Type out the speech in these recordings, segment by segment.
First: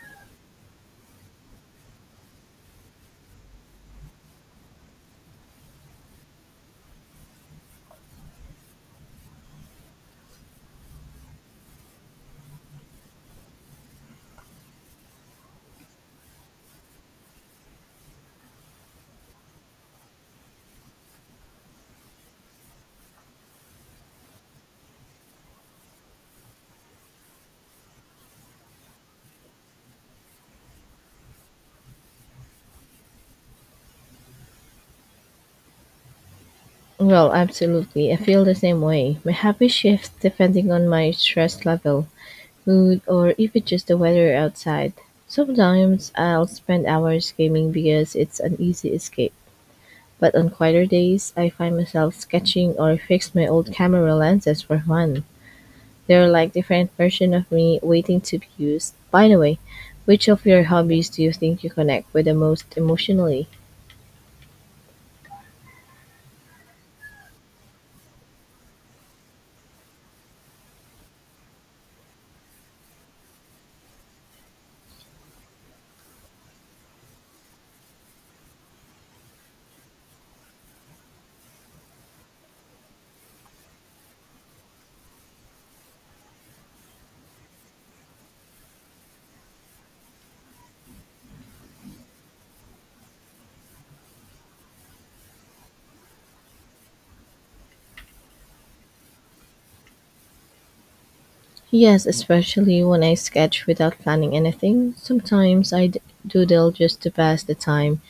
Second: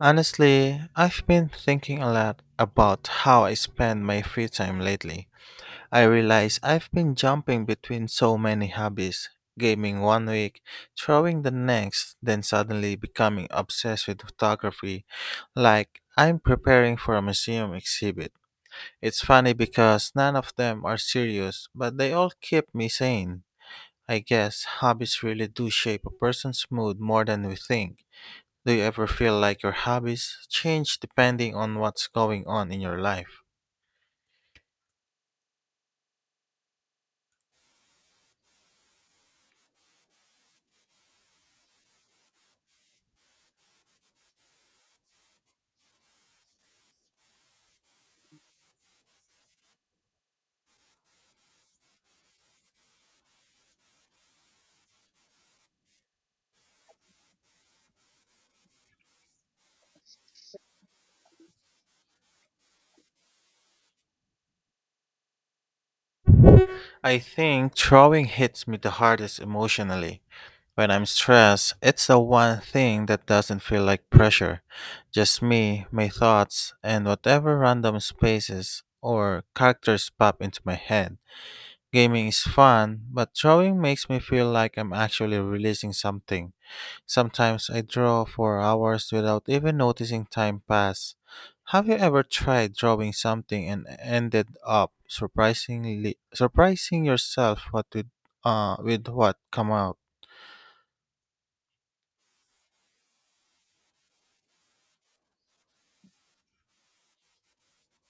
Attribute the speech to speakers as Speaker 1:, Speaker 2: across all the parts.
Speaker 1: Honestly, I've been thinking a lot about how I spend my free time lately. I realize I've been jumping between so many hobbies, gaming one week, throwing the next, then suddenly becoming obsessed with photography, like I'm preparing for a museum exhibit. It's funny because none of them are serious, but they all keep me sane. I guess hobbies really do shape a person's mood more than we think. Do you ever feel like your hobbies change depending on what's going on in your life?
Speaker 2: Well, absolutely. I feel the same way. My habits shift depending on my stress level, mood, or even just the weather outside. Sometimes I'll spend hours gaming because it's an easy escape. But on quieter days, I find myself sketching or fix my old camera lenses for fun. They're like different version of me waiting to be used. By the way, which of your hobbies do you think you connect with the most emotionally?
Speaker 1: I think drawing hits me the hardest emotionally. When I'm stressed, it's the one thing that doesn't feel like pressure. Just me, my thoughts, and whatever random spaces or characters pop into my head. Gaming is fun, but drawing makes me feel like I'm actually releasing something. Sometimes I draw for hours without even noticing time pass. Have you ever tried drawing something and ended up surprisingly surprising yourself what with what come out?
Speaker 2: Yes, especially when I sketch without planning anything. Sometimes I doodle just to pass the time,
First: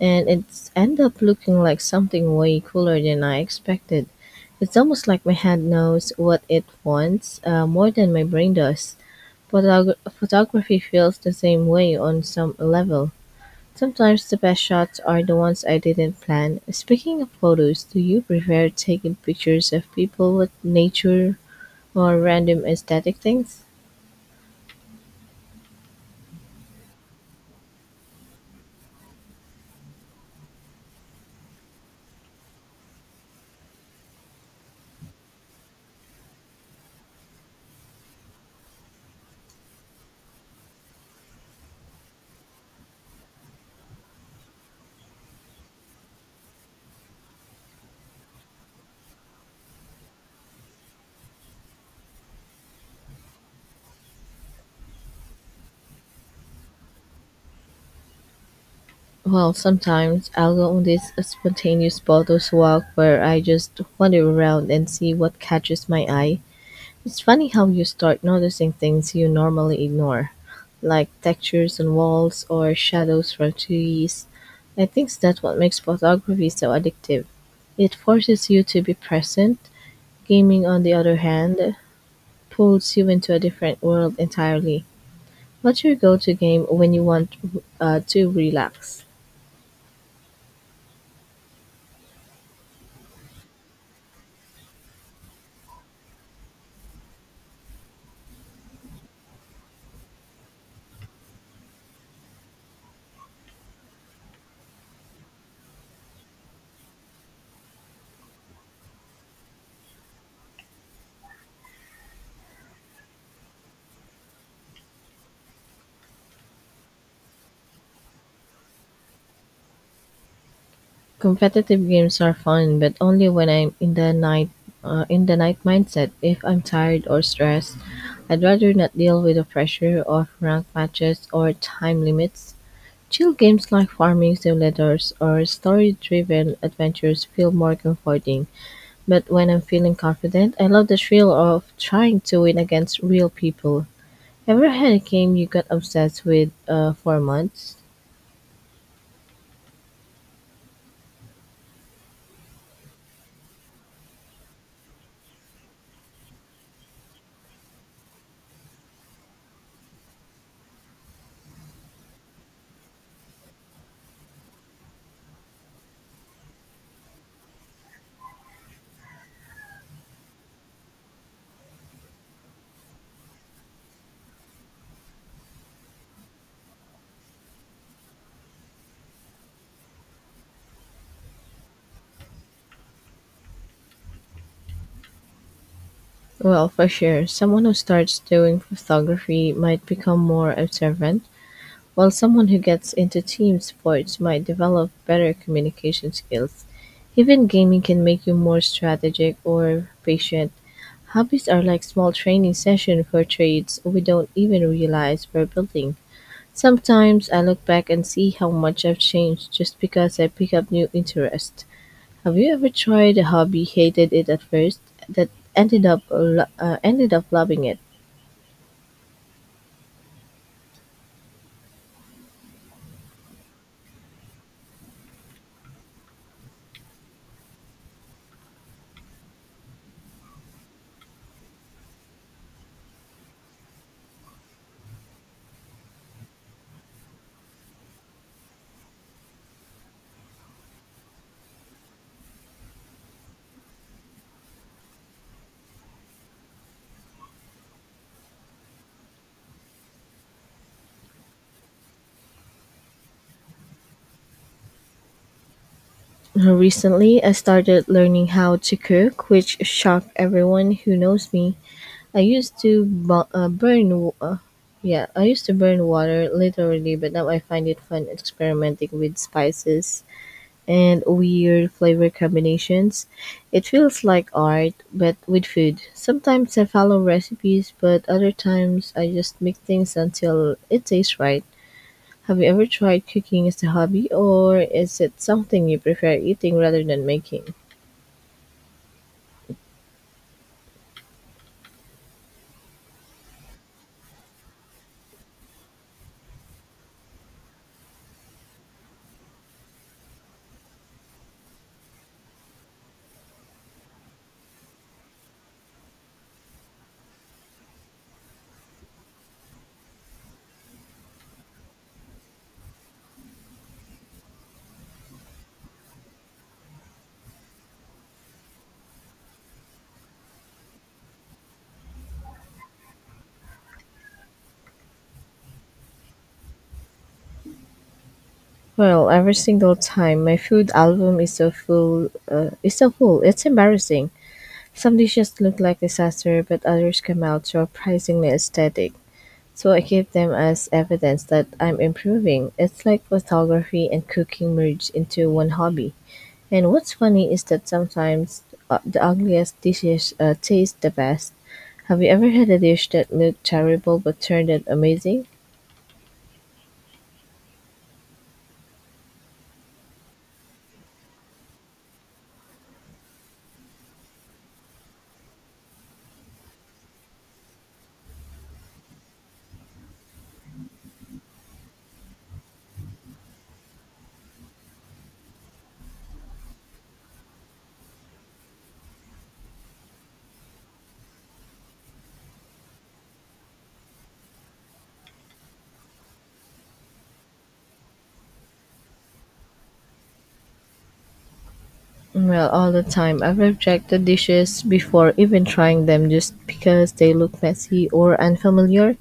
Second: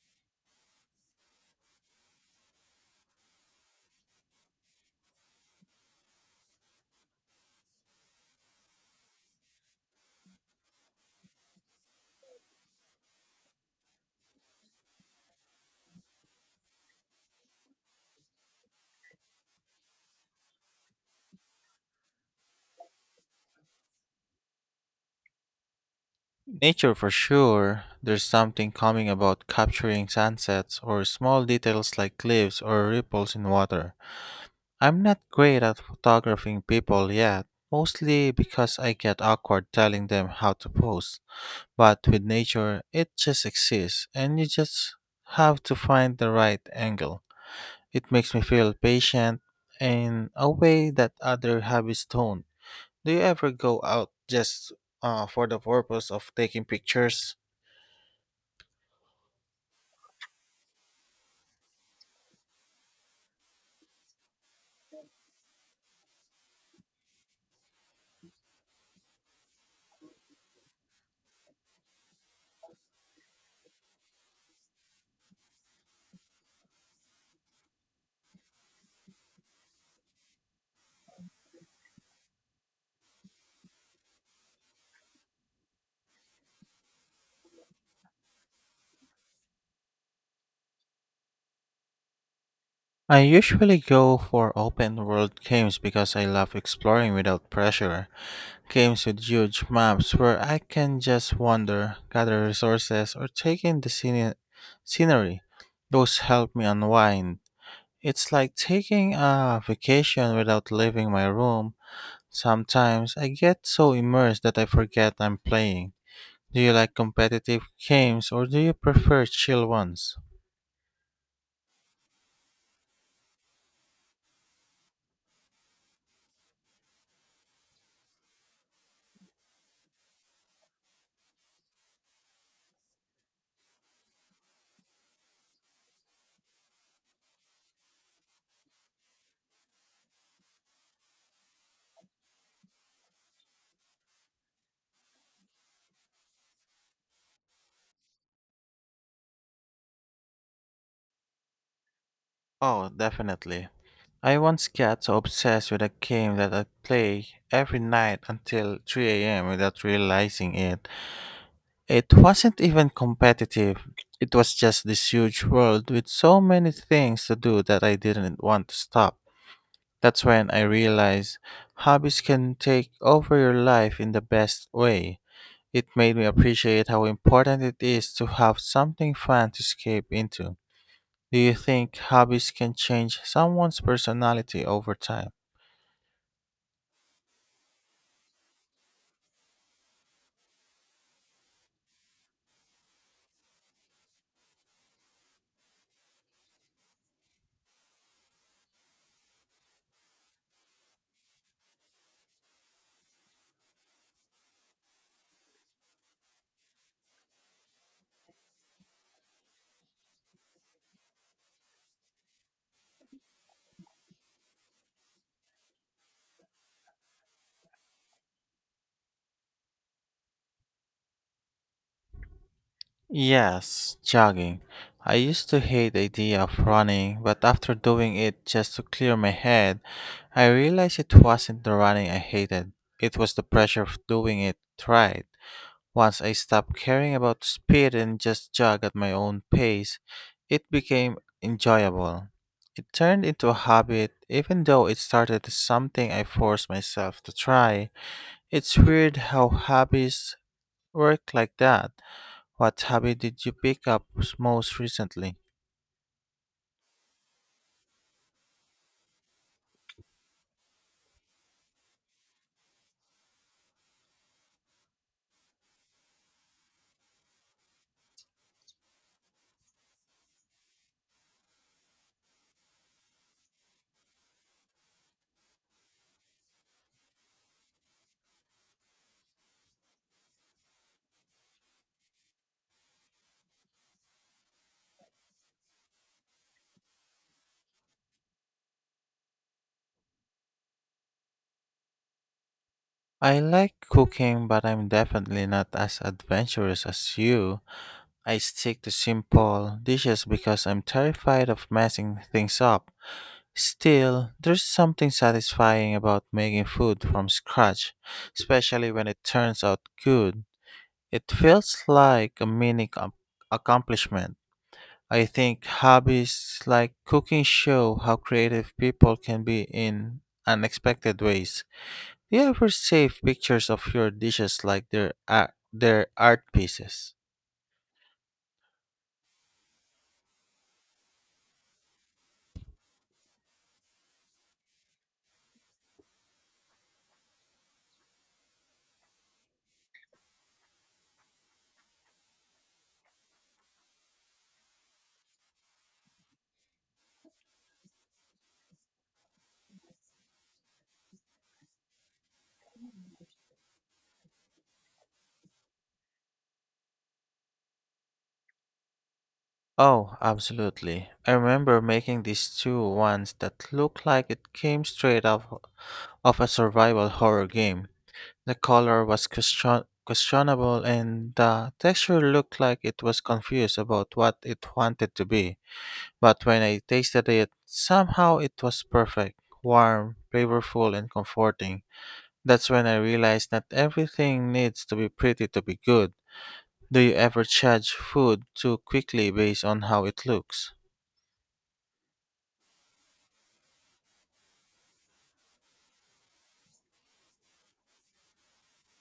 Speaker 2: and it's end up looking like something way cooler than I expected. It's almost like my hand knows what it wants more than my brain does. Photography feels the same way on some level. Sometimes the best shots are the ones I didn't plan. Speaking of photos, do you prefer taking pictures of people with nature or random aesthetic things?
Speaker 1: Nature for sure. There's something calming about capturing sunsets or small details like cliffs or ripples in water. I'm not great at photographing people yet, mostly because I get awkward telling them how to pose. But with nature, it just exists and you just have to find the right angle. It makes me feel patient in a way that other habits don't. Do you ever go out just for the purpose of taking pictures?
Speaker 2: Well, sometimes I'll go on these spontaneous bottles walk where I just wander around and see what catches my eye. It's funny how you start noticing things you normally ignore, like textures on walls or shadows from trees. I think that's what makes photography so addictive. It forces you to be present. Gaming, on the other hand, pulls you into a different world entirely. What's your go to game when you want to relax?
Speaker 1: I usually go for open world games because I love exploring without pressure. Games with huge maps where I can just wander, gather resources, or take in the scenery. Those help me unwind. It's like taking a vacation without leaving my room. Sometimes I get so immersed that I forget I'm playing. Do you like competitive games or do you prefer chill ones?
Speaker 2: Competitive games are fun, but only when I'm in the night mindset. If I'm tired or stressed, I'd rather not deal with the pressure of rank matches or time limits. Chill games like farming simulators or story-driven adventures feel more comforting. But when I'm feeling confident, I love the thrill of trying to win against real people. Ever had a game you got obsessed with for months?
Speaker 1: Oh, definitely. I once got so obsessed with a game that I play every night until 3 a.m. without realizing it. It wasn't even competitive. It was just this huge world with so many things to do that I didn't want to stop. That's when I realized hobbies can take over your life in the best way. It made me appreciate how important it is to have something fun to escape into. Do you think hobbies can change someone's personality over time?
Speaker 2: Well, for sure, someone who starts doing photography might become more observant, while someone who gets into team sports might develop better communication skills. Even gaming can make you more strategic or patient. Hobbies are like small training session for traits we don't even realize we're building. Sometimes I look back and see how much I've changed just because I pick up new interests. Have you ever tried a hobby, hated it at first, that ended up loving it?
Speaker 1: Yes, jogging. I used to hate the idea of running, but after doing it just to clear my head, I realized it wasn't the running I hated. It was the pressure of doing it right. Once I stopped caring about speed and just jogged at my own pace, it became enjoyable. It turned into a habit, even though it started as something I forced myself to try. It's weird how habits work like that. What habit did you pick up most recently?
Speaker 2: Recently, I started learning how to cook, which shocked everyone who knows me. I used to bu- burn, w- yeah, I used to burn water literally, but now I find it fun experimenting with spices and weird flavor combinations. It feels like art, but with food. Sometimes I follow recipes, but other times I just make things until it tastes right. Have you ever tried cooking as a hobby, or is it something you prefer eating rather than making?
Speaker 1: I like cooking, but I'm definitely not as adventurous as you. I stick to simple dishes because I'm terrified of messing things up. Still, there's something satisfying about making food from scratch, especially when it turns out good. It feels like a mini accomplishment. I think hobbies like cooking show how creative people can be in unexpected ways. Do you ever save pictures of your dishes like their are their art pieces?
Speaker 2: Well, every single time my food album is so full, is so full. It's embarrassing. Some dishes look like disaster, but others come out surprisingly aesthetic. So I give them as evidence that I'm improving. It's like photography and cooking merged into one hobby. And what's funny is that sometimes the ugliest dishes taste the best. Have you ever had a dish that looked terrible but turned out amazing?
Speaker 1: Oh, absolutely. I remember making this stew once that looked like it came straight out of a survival horror game. The color was questionable and the texture looked like it was confused about what it wanted to be. But when I tasted it, somehow it was perfect, warm, flavorful, and comforting. That's when I realized that everything needs to be pretty to be good. Do you ever judge food too quickly based on how it looks?
Speaker 2: Well, all the time. I've rejected dishes before even trying them just because they look messy or unfamiliar.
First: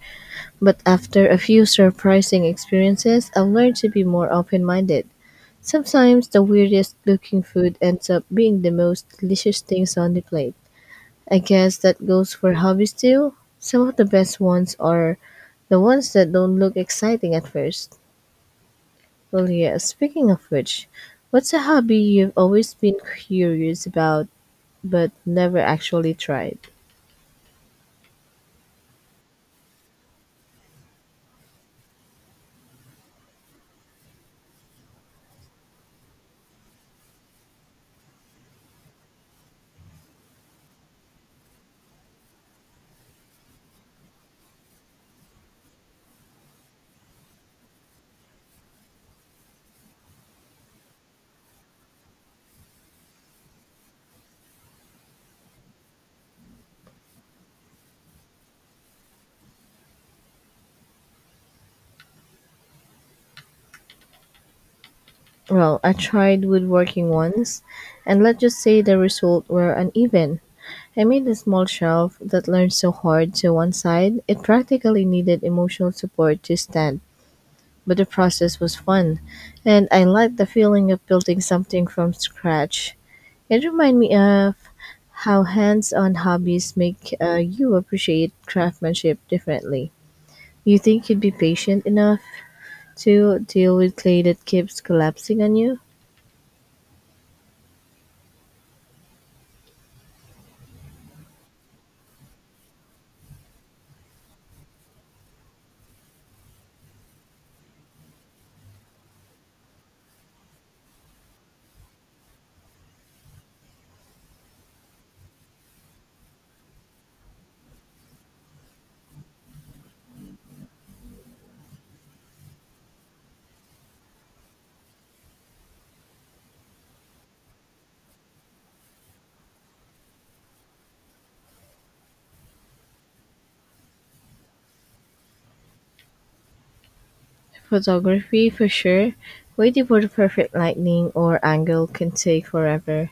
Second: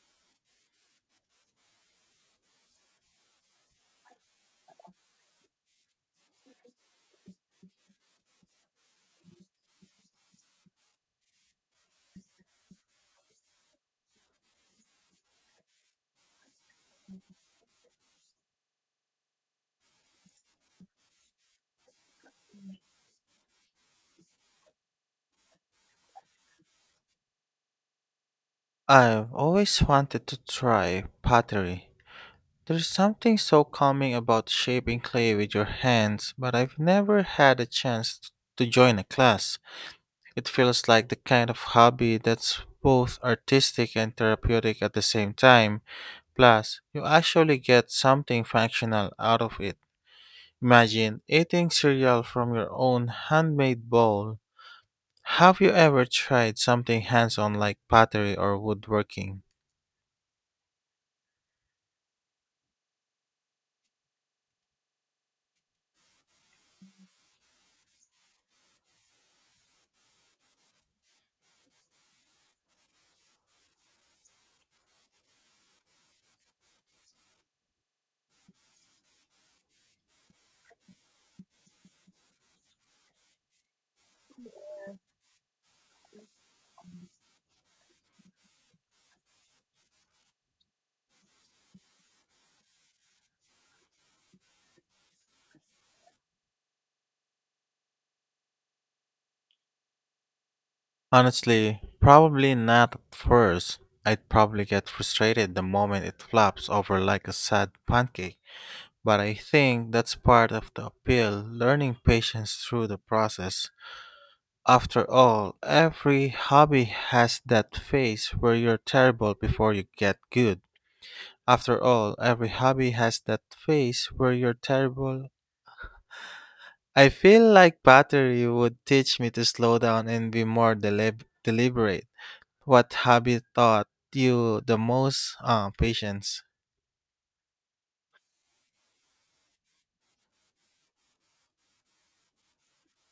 Speaker 2: But after a few surprising experiences, I've learned to be more open minded. Sometimes the weirdest looking food ends up being the most delicious things on the plate. I guess that goes for hobbies too. Some of the best ones are the ones that don't look exciting at first. Well, yeah, speaking of which, what's a hobby you've always been curious about but never actually tried?
Speaker 1: I've always wanted to try pottery. There's something so calming about shaping clay with your hands, but I've never had a chance to join a class. It feels like the kind of hobby that's both artistic and therapeutic at the same time. Plus, you actually get something functional out of it. Imagine eating cereal from your own handmade bowl. Have you ever tried something hands on like pottery or woodworking?
Speaker 2: Well, I tried woodworking once, and let's just say the result were uneven. I made a small shelf that leaned so hard to one side, it practically needed emotional support to stand. But the process was fun, and I liked the feeling of building something from scratch. It reminds me of how hands on hobbies make you appreciate craftsmanship differently. You think you'd be patient enough to deal with clay that keeps collapsing on you?
Speaker 1: Honestly, probably not at first. I'd probably get frustrated the moment it flops over like a sad pancake. But I think that's part of the appeal, learning patience through the process. After all, every hobby has that phase where you're terrible before you get good. After all, every hobby has that phase where you're terrible. I feel like battery would teach me to slow down and be more deliberate. What habit taught you the most patience?
Speaker 2: Photography, for sure. Waiting for the perfect lighting or angle can take forever.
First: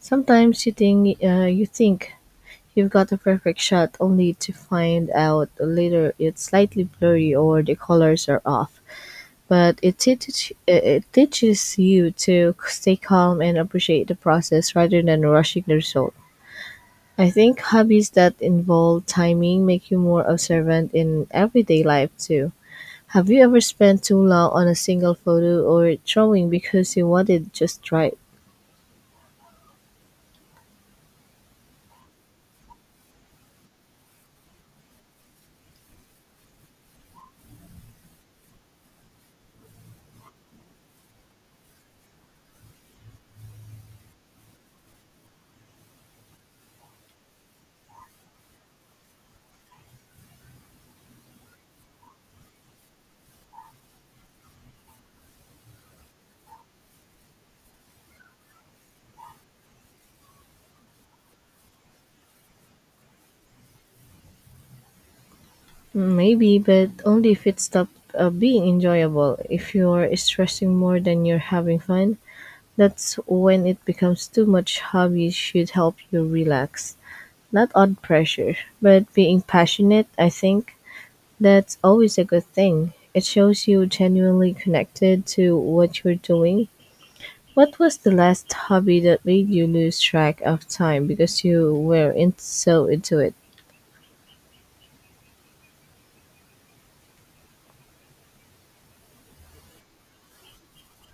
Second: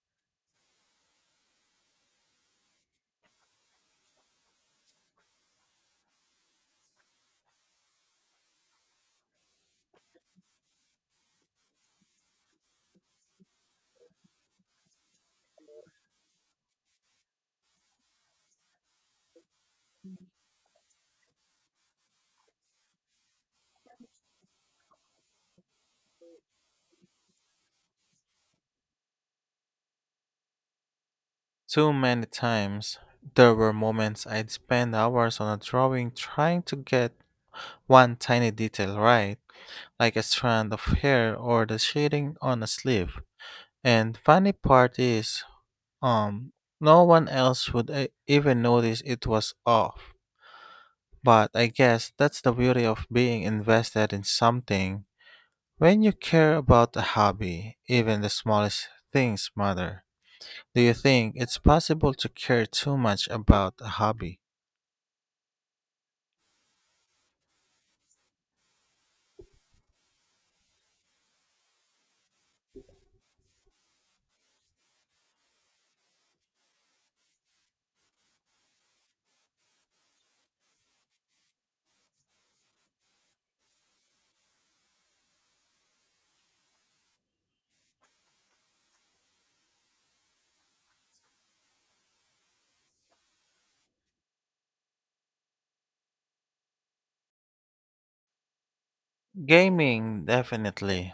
Speaker 2: Sometimes you think you've got the perfect shot, only to find out later it's slightly blurry or the colors are off, but it teaches you to stay calm and appreciate the process rather than rushing the result. I think hobbies that involve timing make you more observant in everyday life too. Have you ever spent too long on a single photo or drawing because you wanted just right?
Speaker 1: Too many times there were moments I'd spend hours on a drawing trying to get one tiny detail right, like a strand of hair or the shading on a sleeve. And funny part is, um, no one else would even notice it was off. But I guess that's the beauty of being invested in something. When you care about a hobby, even the smallest things matter. Do you think it's possible to care too much about a hobby?
Speaker 2: Maybe, but only if it stopped being enjoyable. If you're stressing more than you're having fun, that's when it becomes too much. Hobbies should help you relax. Not on pressure, but being passionate, I think that's always a good thing. It shows you genuinely connected to what you're doing. What was the last hobby that made you lose track of time because so into it?
Speaker 1: Gaming, definitely.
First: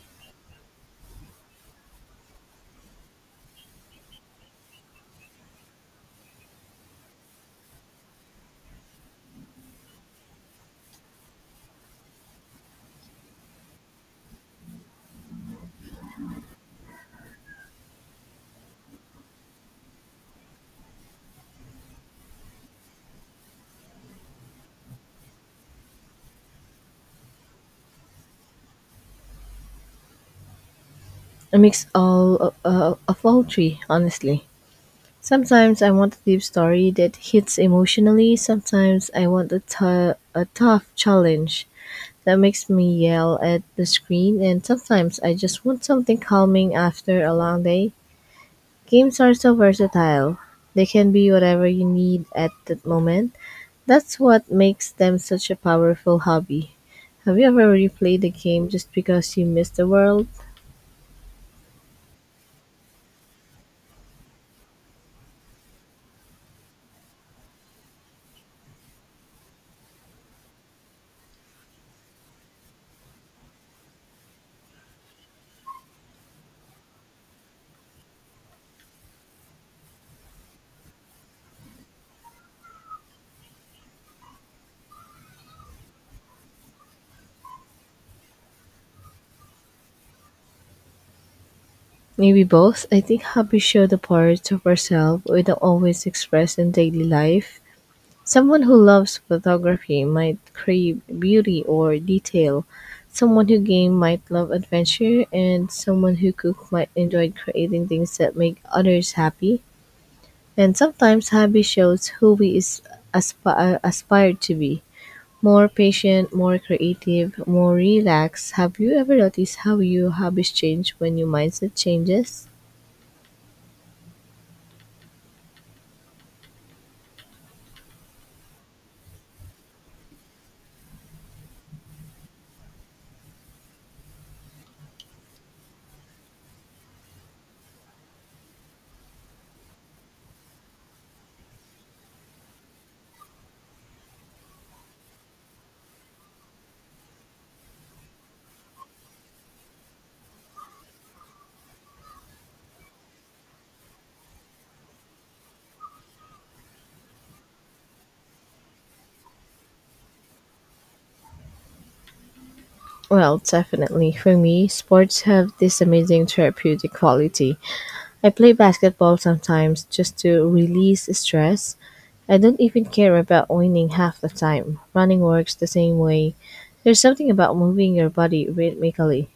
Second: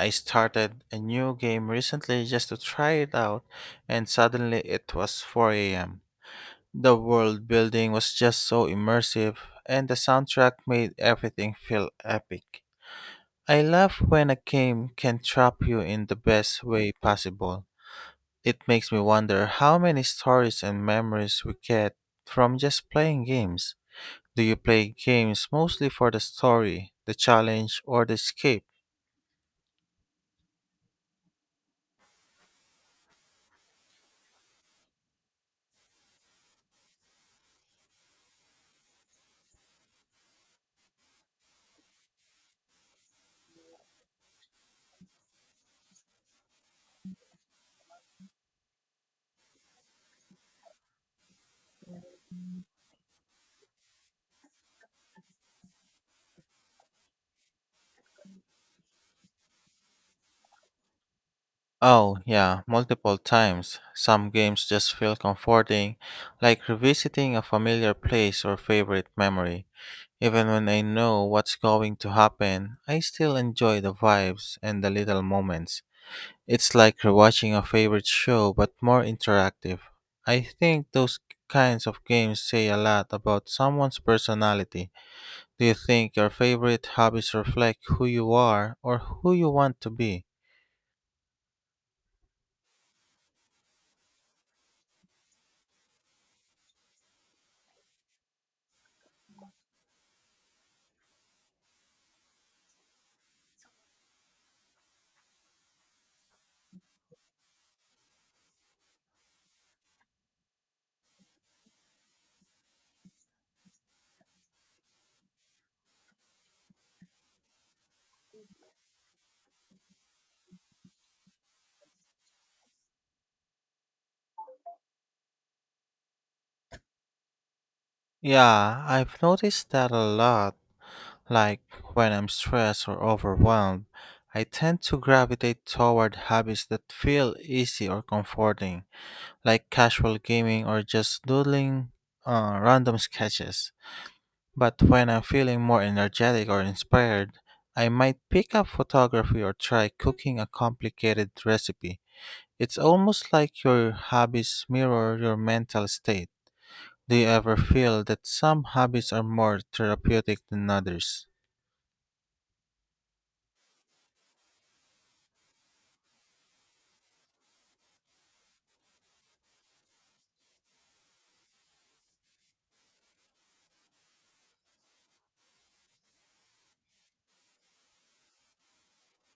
Speaker 1: I started a new game recently just to try it out, and suddenly it was 4 a.m. The world building was just so immersive, and the soundtrack made everything feel epic. I love when a game can trap you in the best way possible. It makes me wonder how many stories and memories we get from just playing games. Do you play games mostly for the story, the challenge, or the escape?
Speaker 2: A mix all of all three, honestly. Sometimes I want a deep story that hits emotionally. Sometimes I want a tough challenge that makes me yell at the screen, and sometimes I just want something calming after a long day. Games are so versatile. They can be whatever you need at that moment. That's what makes them such a powerful hobby. Have you ever replayed a game just because you miss the world?
Speaker 1: Oh, yeah, multiple times. Some games just feel comforting, like revisiting a familiar place or favorite memory. Even when I know what's going to happen, I still enjoy the vibes and the little moments. It's like rewatching a favorite show but more interactive. I think those kinds of games say a lot about someone's personality. Do you think your favorite hobbies reflect who you are or who you want to be?
Speaker 2: Maybe both. I think hobbies show the parts of ourselves we don't always express in daily life. Someone who loves photography might crave beauty or detail. Someone who game might love adventure, and someone who cook might enjoy creating things that make others happy. And sometimes hobby shows who we is aspire to be. More patient, more creative, more relaxed. Have you ever noticed how your hobbies change when your mindset changes?
Speaker 1: Yeah, I've noticed that a lot. Like when I'm stressed or overwhelmed, I tend to gravitate toward hobbies that feel easy or comforting, like casual gaming or just doodling random sketches. But when I'm feeling more energetic or inspired, I might pick up photography or try cooking a complicated recipe. It's almost like your hobbies mirror your mental state. Do you ever feel that some hobbies are more therapeutic than others?
Speaker 2: Well, definitely. For me, sports have this amazing therapeutic quality. I play basketball sometimes just to release stress. I don't even care about winning half the time. Running works the same way. There's something about moving your body rhythmically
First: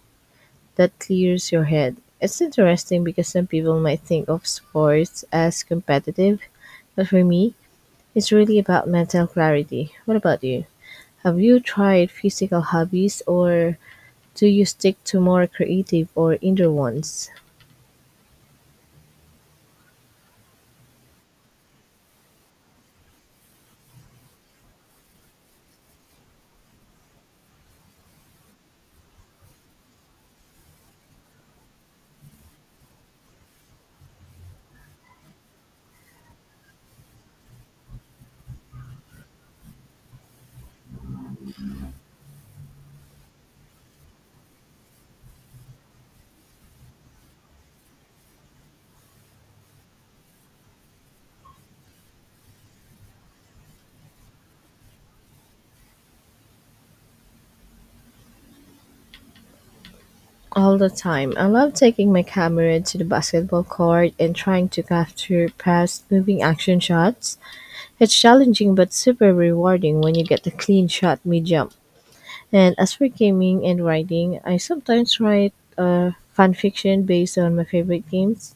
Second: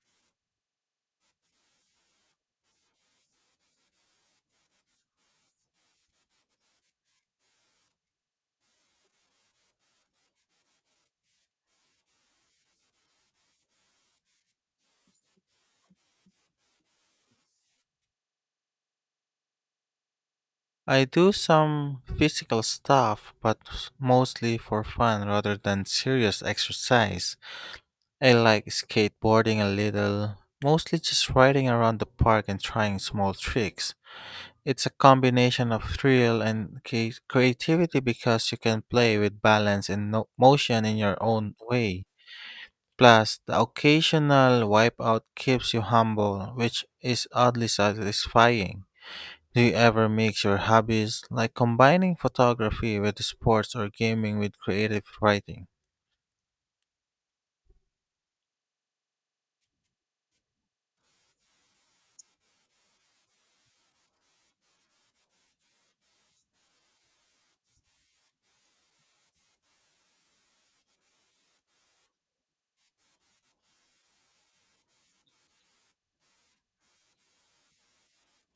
Speaker 2: that clears your head. It's interesting because some people might think of sports as competitive, but for me, it's really about mental clarity. What about you? Have you tried physical hobbies or do you stick to more creative or indoor ones?
Speaker 1: I do some physical stuff, but mostly for fun rather than serious exercise. I like skateboarding a little, mostly just riding around the park and trying small tricks. It's a combination of thrill and creativity because you can play with balance and motion in your own way. Plus, the occasional wipeout keeps you humble, which is oddly satisfying. Do you ever mix your hobbies, like combining photography with sports or gaming with creative writing?
Speaker 2: All the time. I love taking my camera to the basketball court and trying to capture fast moving action shots. It's challenging but super rewarding when you get a clean shot mid jump. And as for gaming and writing, I sometimes write fan fiction based on my favorite games.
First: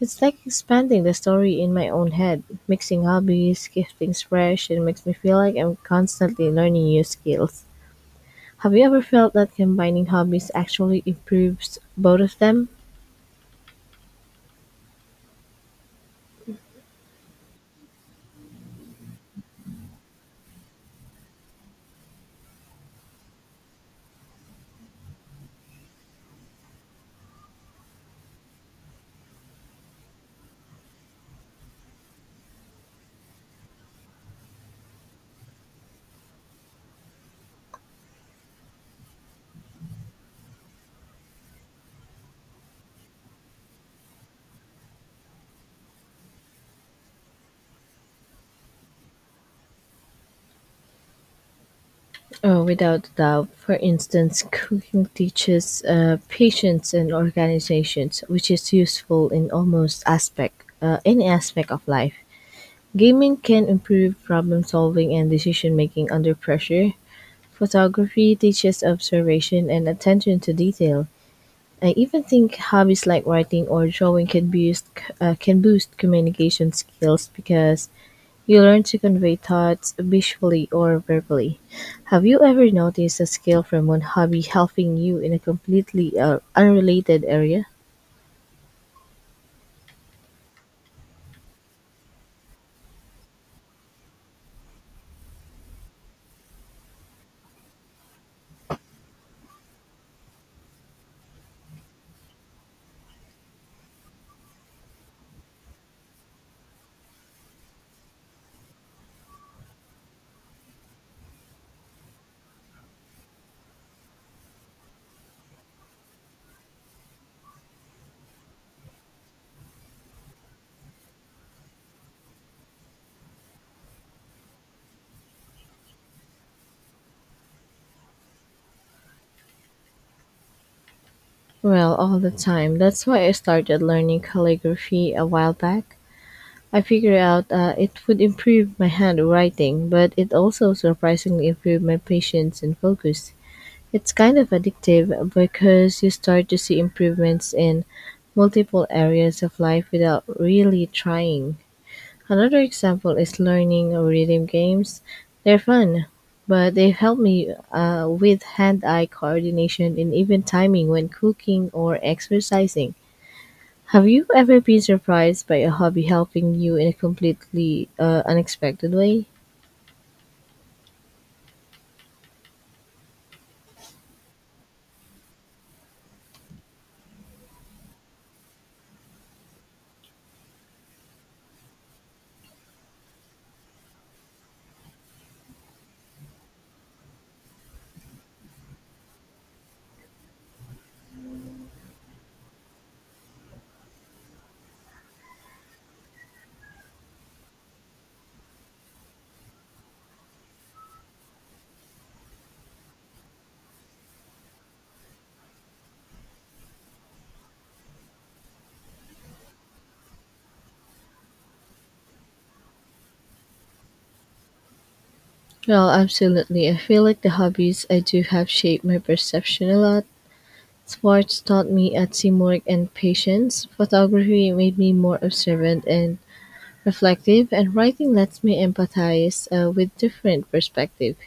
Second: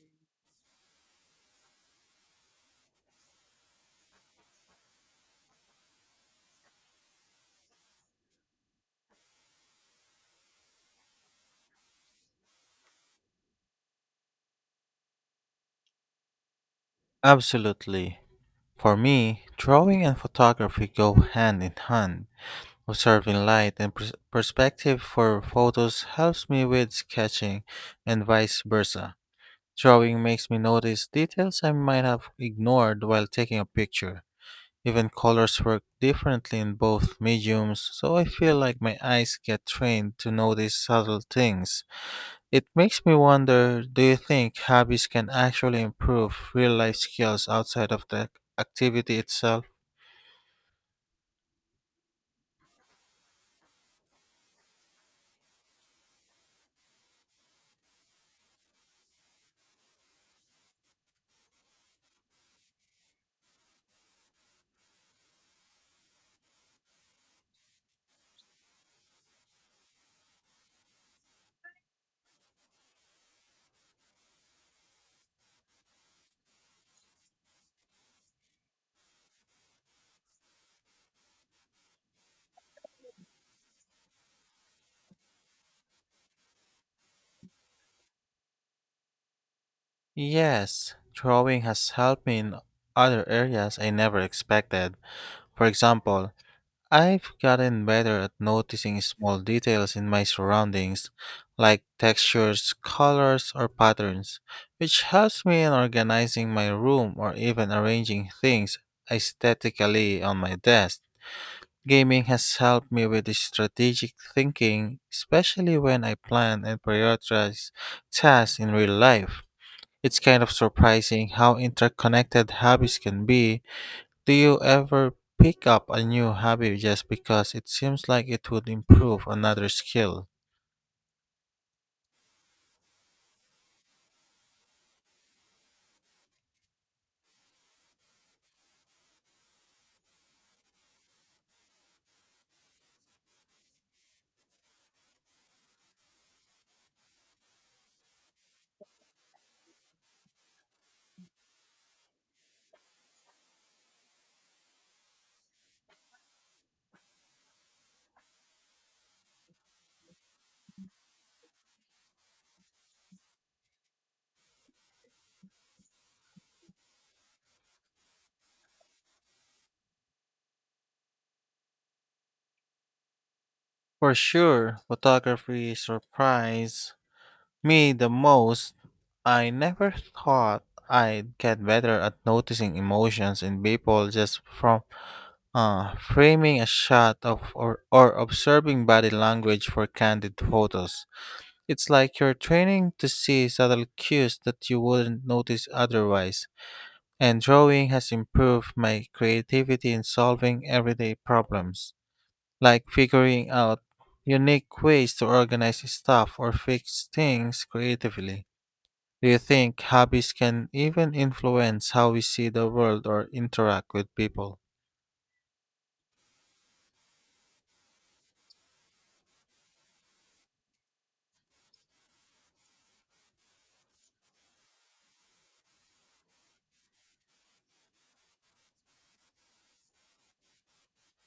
Speaker 2: It's like expanding the story in my own head, mixing hobbies, keeps things fresh, and makes me feel like I'm constantly learning new skills. Have you ever felt that combining hobbies actually improves both of them?
Speaker 1: Absolutely. For me, drawing and photography go hand in hand. Observing light and perspective for photos helps me with sketching, and vice versa. Drawing makes me notice details I might have ignored while taking a picture. Even colors work differently in both mediums, so I feel like my eyes get trained to notice subtle things. It makes me wonder, do you think hobbies can actually improve real life skills outside of the activity itself?
Speaker 2: Oh, without a doubt. For instance, cooking teaches patience and organizations, which is useful in any aspect of life. Gaming can improve problem solving and decision making under pressure. Photography teaches observation and attention to detail. I even think hobbies like writing or drawing can boost communication skills because you learn to convey thoughts visually or verbally. Have you ever noticed a skill from one hobby helping you in a completely unrelated area?
Speaker 1: Yes, drawing has helped me in other areas I never expected. For example, I've gotten better at noticing small details in my surroundings, like textures, colors, or patterns, which helps me in organizing my room or even arranging things aesthetically on my desk. Gaming has helped me with strategic thinking, especially when I plan and prioritize tasks in real life. It's kind of surprising how interconnected hobbies can be. Do you ever pick up a new hobby just because it seems like it would improve another skill?
Speaker 2: Well, all the time. That's why I started learning calligraphy a while back. I figured out it would improve my handwriting, but it also surprisingly improved my patience and focus. It's kind of addictive because you start to see improvements in multiple areas of life without really trying. Another example is learning rhythm games. They're fun, but they help me with hand eye coordination and even timing when cooking or exercising. Have you ever been surprised by a hobby helping you in a completely unexpected way?
Speaker 1: For sure, photography surprised me the most. I never thought I'd get better at noticing emotions in people just from framing a shot or observing body language for candid photos. It's like you're training to see subtle cues that you wouldn't notice otherwise. And drawing has improved my creativity in solving everyday problems, like figuring out unique ways to organize stuff or fix things creatively. Do you think hobbies can even influence how we see the world or interact with people?
Speaker 2: Well, absolutely. I feel like the hobbies I do have shaped my perception a lot. Sports taught me a teamwork and patience. Photography made me more observant and reflective, and writing lets me empathize with different perspectives.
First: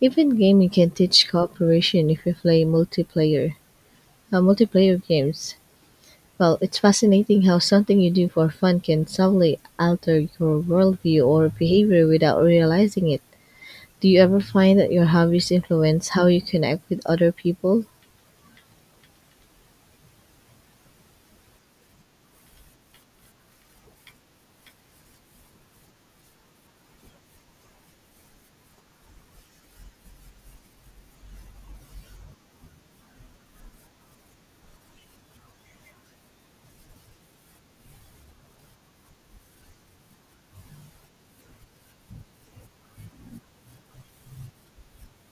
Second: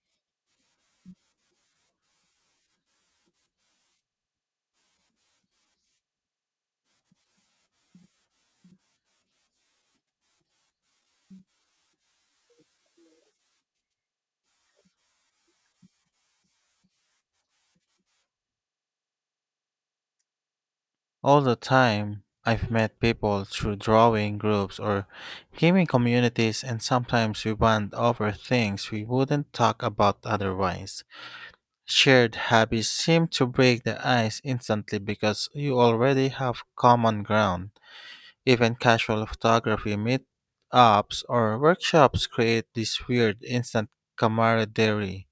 Speaker 2: Even gaming can teach cooperation if you play multiplayer games. Well, it's fascinating how something you do for fun can subtly alter your worldview or behavior without realizing it. Do you ever find that your hobbies influence how you connect with other people?
Speaker 1: All the time, I've met people through drawing groups or gaming communities, and sometimes we bond over things we wouldn't talk about otherwise. Shared hobbies seem to break the ice instantly because you already have common ground. Even casual photography meetups or workshops create this weird instant camaraderie.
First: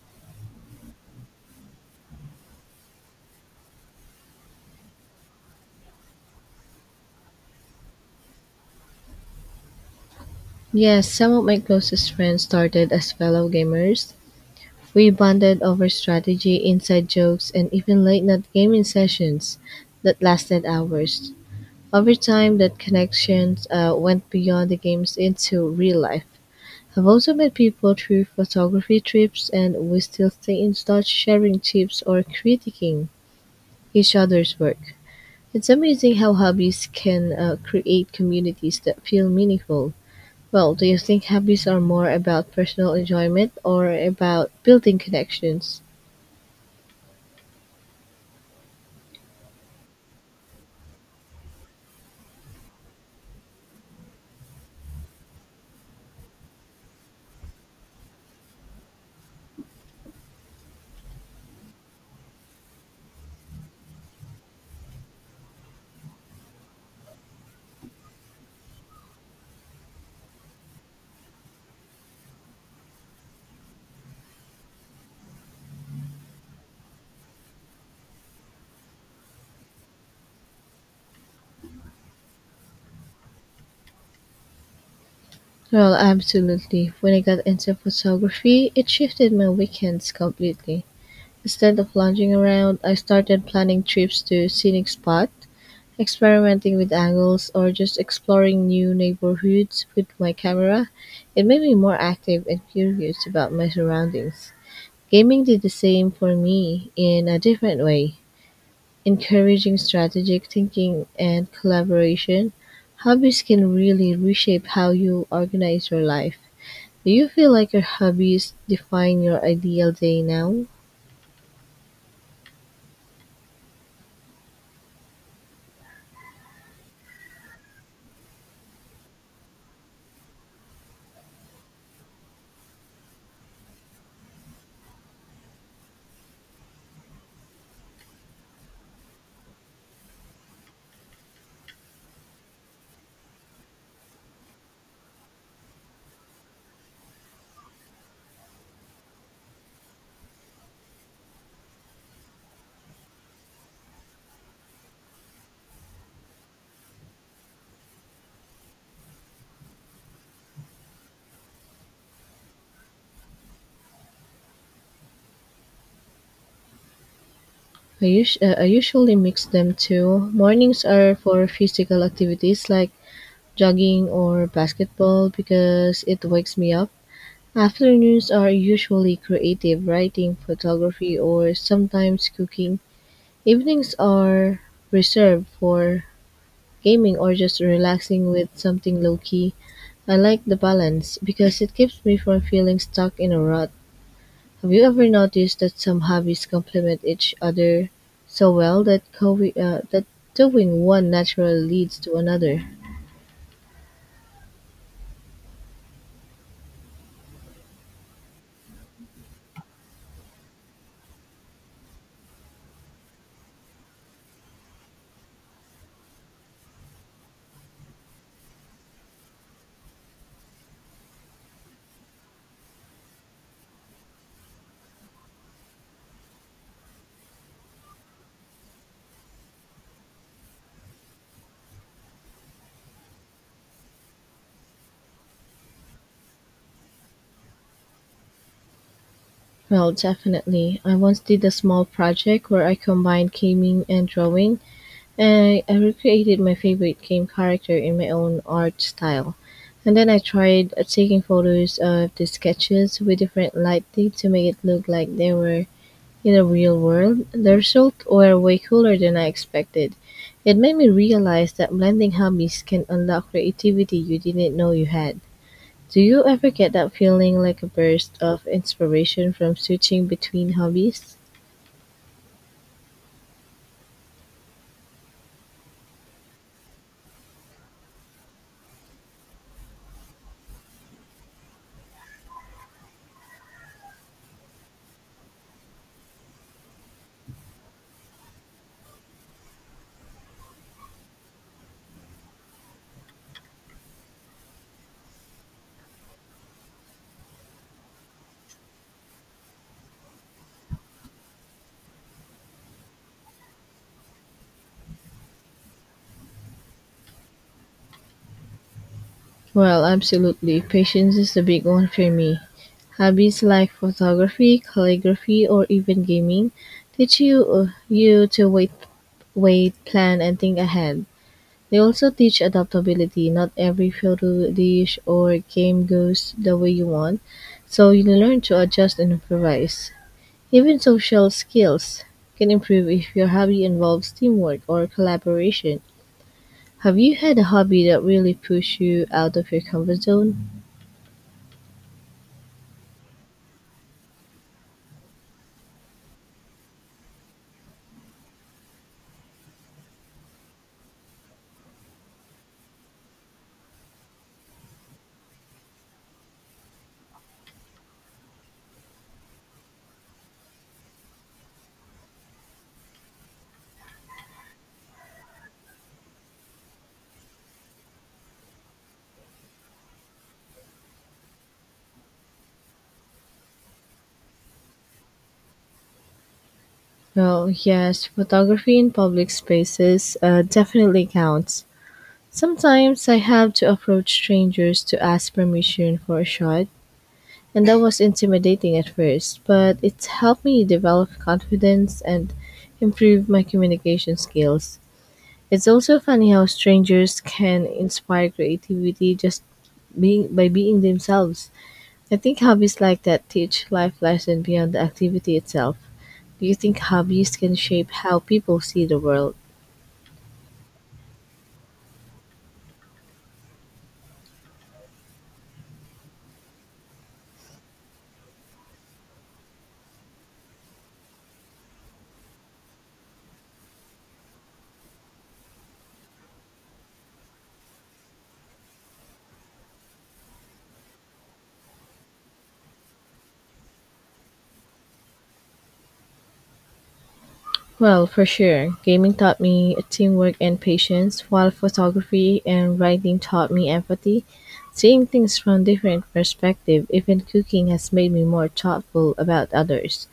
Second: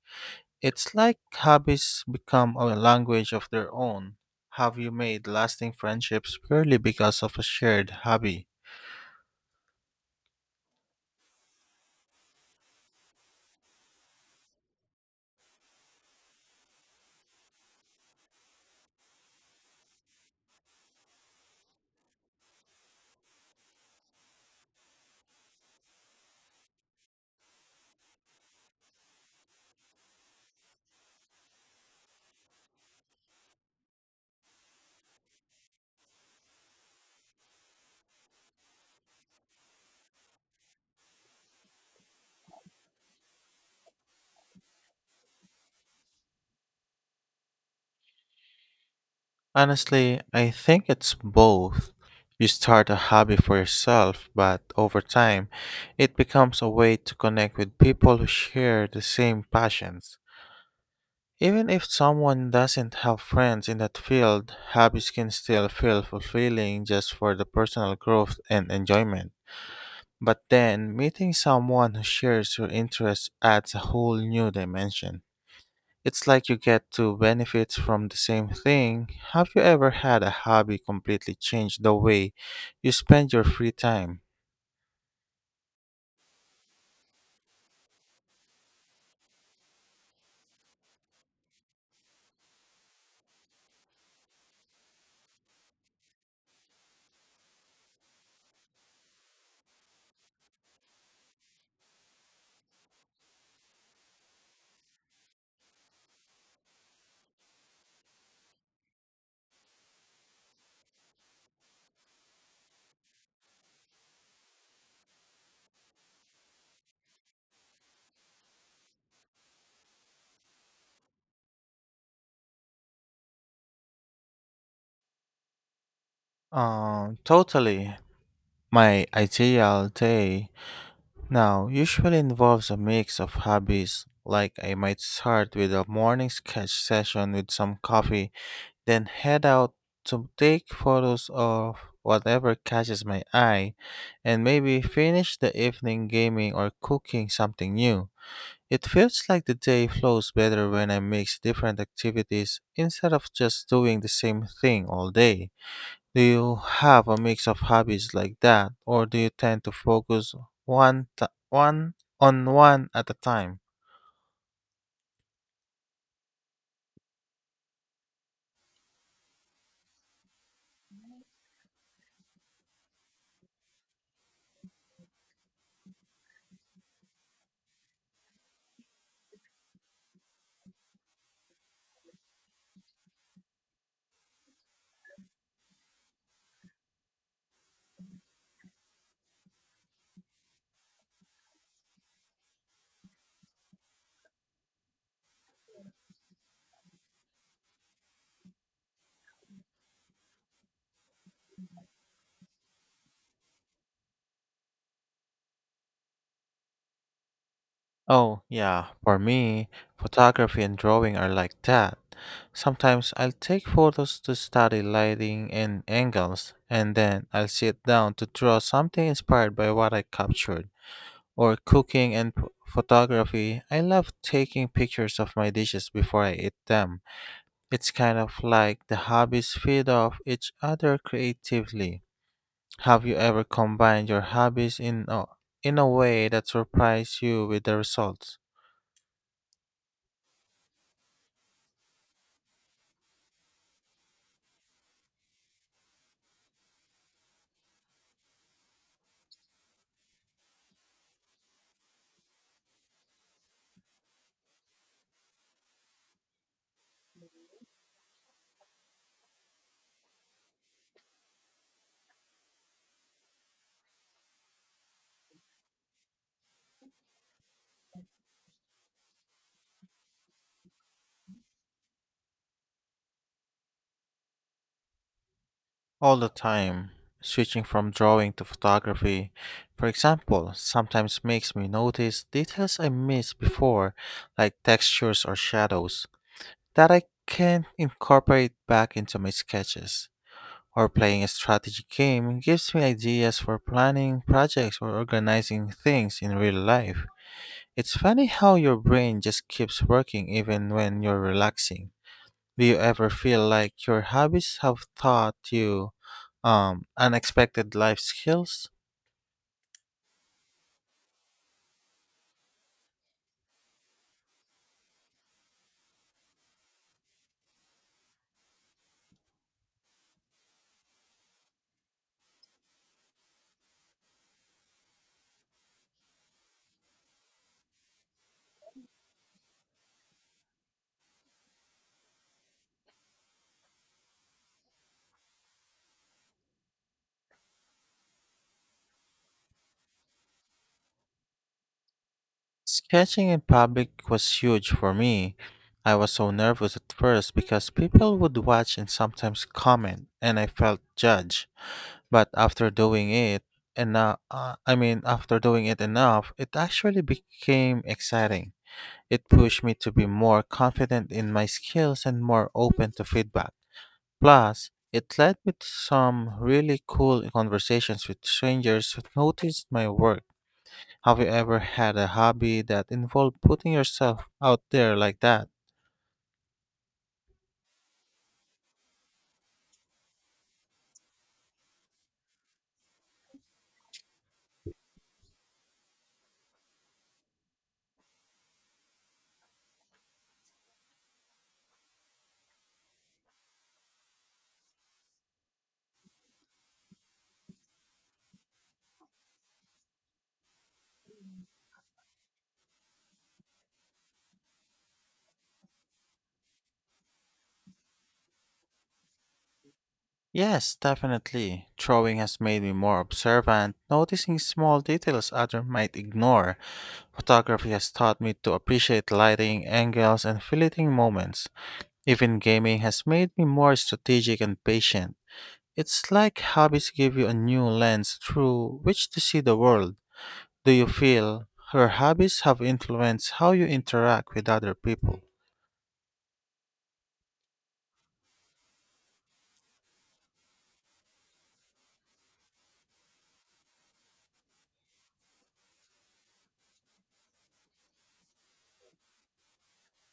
Speaker 1: It's like hobbies become a language of their own. Have you made lasting friendships purely because of a shared hobby?
Speaker 2: Yes, some of my closest friends started as fellow gamers. We bonded over strategy, inside jokes, and even late night gaming sessions that lasted hours. Over time, that connection went beyond the games into real life. I've also met people through photography trips, and we still stay in touch, sharing tips or critiquing each other's work. It's amazing how hobbies can create communities that feel meaningful. Well, do you think hobbies are more about personal enjoyment or about building connections?
Speaker 1: Honestly, I think it's both. You start a hobby for yourself, but over time, it becomes a way to connect with people who share the same passions. Even if someone doesn't have friends in that field, hobbies can still feel fulfilling just for the personal growth and enjoyment. But then, meeting someone who shares your interests adds a whole new dimension. It's like you get two benefits from the same thing. Have you ever had a hobby completely change the way you spend your free time?
Speaker 2: Well, absolutely. When I got into photography, it shifted my weekends completely. Instead of lounging around, I started planning trips to scenic spots, experimenting with angles, or just exploring new neighborhoods with my camera. It made me more active and curious about my surroundings. Gaming did the same for me in a different way. Encouraging strategic thinking and collaboration, hobbies can really reshape how you organize your life. Do you feel like your hobbies define your ideal day now?
Speaker 1: Totally. My ideal day now usually involves a mix of hobbies. Like I might start with a morning sketch session with some coffee, then head out to take photos of whatever catches my eye, and maybe finish the evening gaming or cooking something new. It feels like the day flows better when I mix different activities instead of just doing the same thing all day. Do you have a mix of hobbies like that, or do you tend to focus one on one at a time?
Speaker 2: I usually mix them too. Mornings are for physical activities like jogging or basketball because it wakes me up. Afternoons are usually creative writing, photography, or sometimes cooking. Evenings are reserved for gaming or just relaxing with something low key. I like the balance because it keeps me from feeling stuck in a rut. Have you ever noticed that some hobbies complement each other so well that doing one naturally leads to another?
Speaker 1: Oh, yeah, for me, photography and drawing are like that. Sometimes I'll take photos to study lighting and angles, and then I'll sit down to draw something inspired by what I captured, or cooking and photography. I love taking pictures of my dishes before I eat them. It's kind of like the hobbies feed off each other creatively. Have you ever combined your hobbies in a way that surprised you with the results?
Speaker 2: Well, definitely. I once did a small project where I combined gaming and drawing. I recreated my favorite game character in my own art style. And then I tried taking photos of the sketches with different lighting to make it look like they were in the real world. The results were way cooler than I expected. It made me realize that blending hobbies can unlock creativity you didn't know you had. Do you ever get that feeling like a burst of inspiration from switching between hobbies?
Speaker 1: All the time, switching from drawing to photography, for example, sometimes makes me notice details I missed before, like textures or shadows that I can incorporate back into my sketches. Or playing a strategy game gives me ideas for planning projects or organizing things in real life. It's funny how your brain just keeps working even when you're relaxing. Do you ever feel like your hobbies have taught you unexpected life skills?
Speaker 2: Well, absolutely. Patience is a big one for me. Hobbies like photography, calligraphy, or even gaming teach you to wait, wait, plan, and think ahead. They also teach adaptability. Not every photo, dish, or game goes the way you want, so you learn to adjust and improvise. Even social skills can improve if your hobby involves teamwork or collaboration. Have you had a hobby that really pushed you out of your comfort zone?
Speaker 1: Sketching in public was huge for me. I was so nervous at first because people would watch and sometimes comment, and I felt judged. But after doing it, and I mean, after doing it enough, it actually became exciting. It pushed me to be more confident in my skills and more open to feedback. Plus, it led me to some really cool conversations with strangers who noticed my work. Have you ever had a hobby that involved putting yourself out there like that?
Speaker 2: Well, yes, photography in public spaces definitely counts. Sometimes I have to approach strangers to ask permission for a shot, and that was intimidating at first, but it's helped me develop confidence and improve my communication skills. It's also funny how strangers can inspire creativity just being by being themselves. I think hobbies like that teach life lesson beyond the activity itself. Do you think hobbies can shape how people see the world?
Speaker 1: Yes, definitely. Drawing has made me more observant, noticing small details others might ignore. Photography has taught me to appreciate lighting, angles, and fleeting moments. Even gaming has made me more strategic and patient. It's like hobbies give you a new lens through which to see the world. Do you feel your hobbies have influenced how you interact with other people?
Speaker 2: Well, for sure. Gaming taught me teamwork and patience, while photography and writing taught me empathy. Seeing things from different perspective, even cooking has made me more thoughtful about others,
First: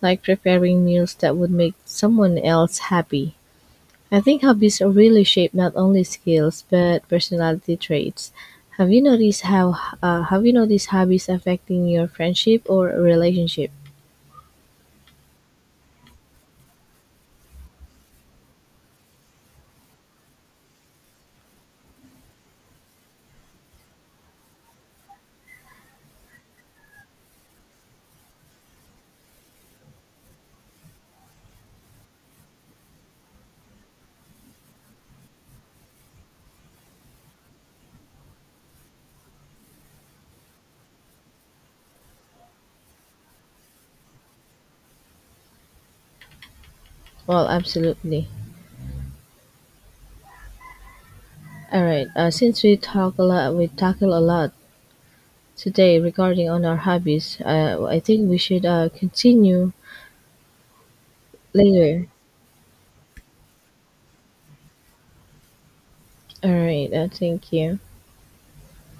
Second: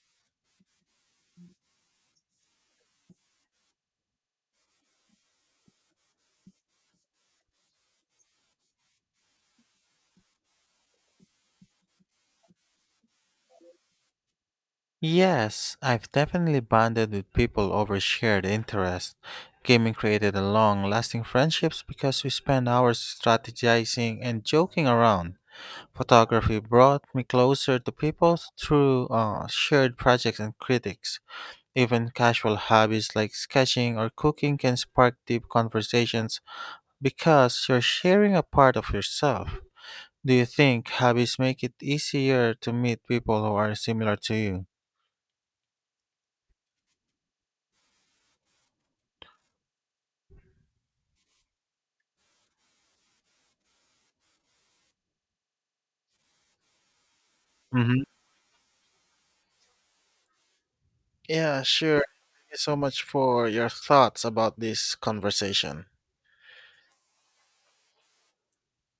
Speaker 2: like preparing meals that would make someone else happy. I think hobbies really shape not only skills but personality traits. Have you noticed how have you noticed hobbies affecting your friendship or relationship?
Speaker 1: Yes, I've definitely bonded with people over shared interests. Gaming created a long-lasting friendships because we spent hours strategizing and joking around. Photography brought me closer to people through shared projects and critics. Even casual hobbies like sketching or cooking can spark deep conversations because you're sharing a part of yourself. Do you think hobbies make it easier to meet people who are similar to you?
Speaker 2: Well, absolutely. All right. Since we talk a lot, we tackle a lot today regarding on our hobbies. I
Speaker 1: Mm-hmm.
Speaker 2: think we should continue
Speaker 1: Yeah, sure.
Speaker 2: later.
Speaker 1: Thank you so much for your thoughts about this conversation.
Speaker 2: All right. Thank you.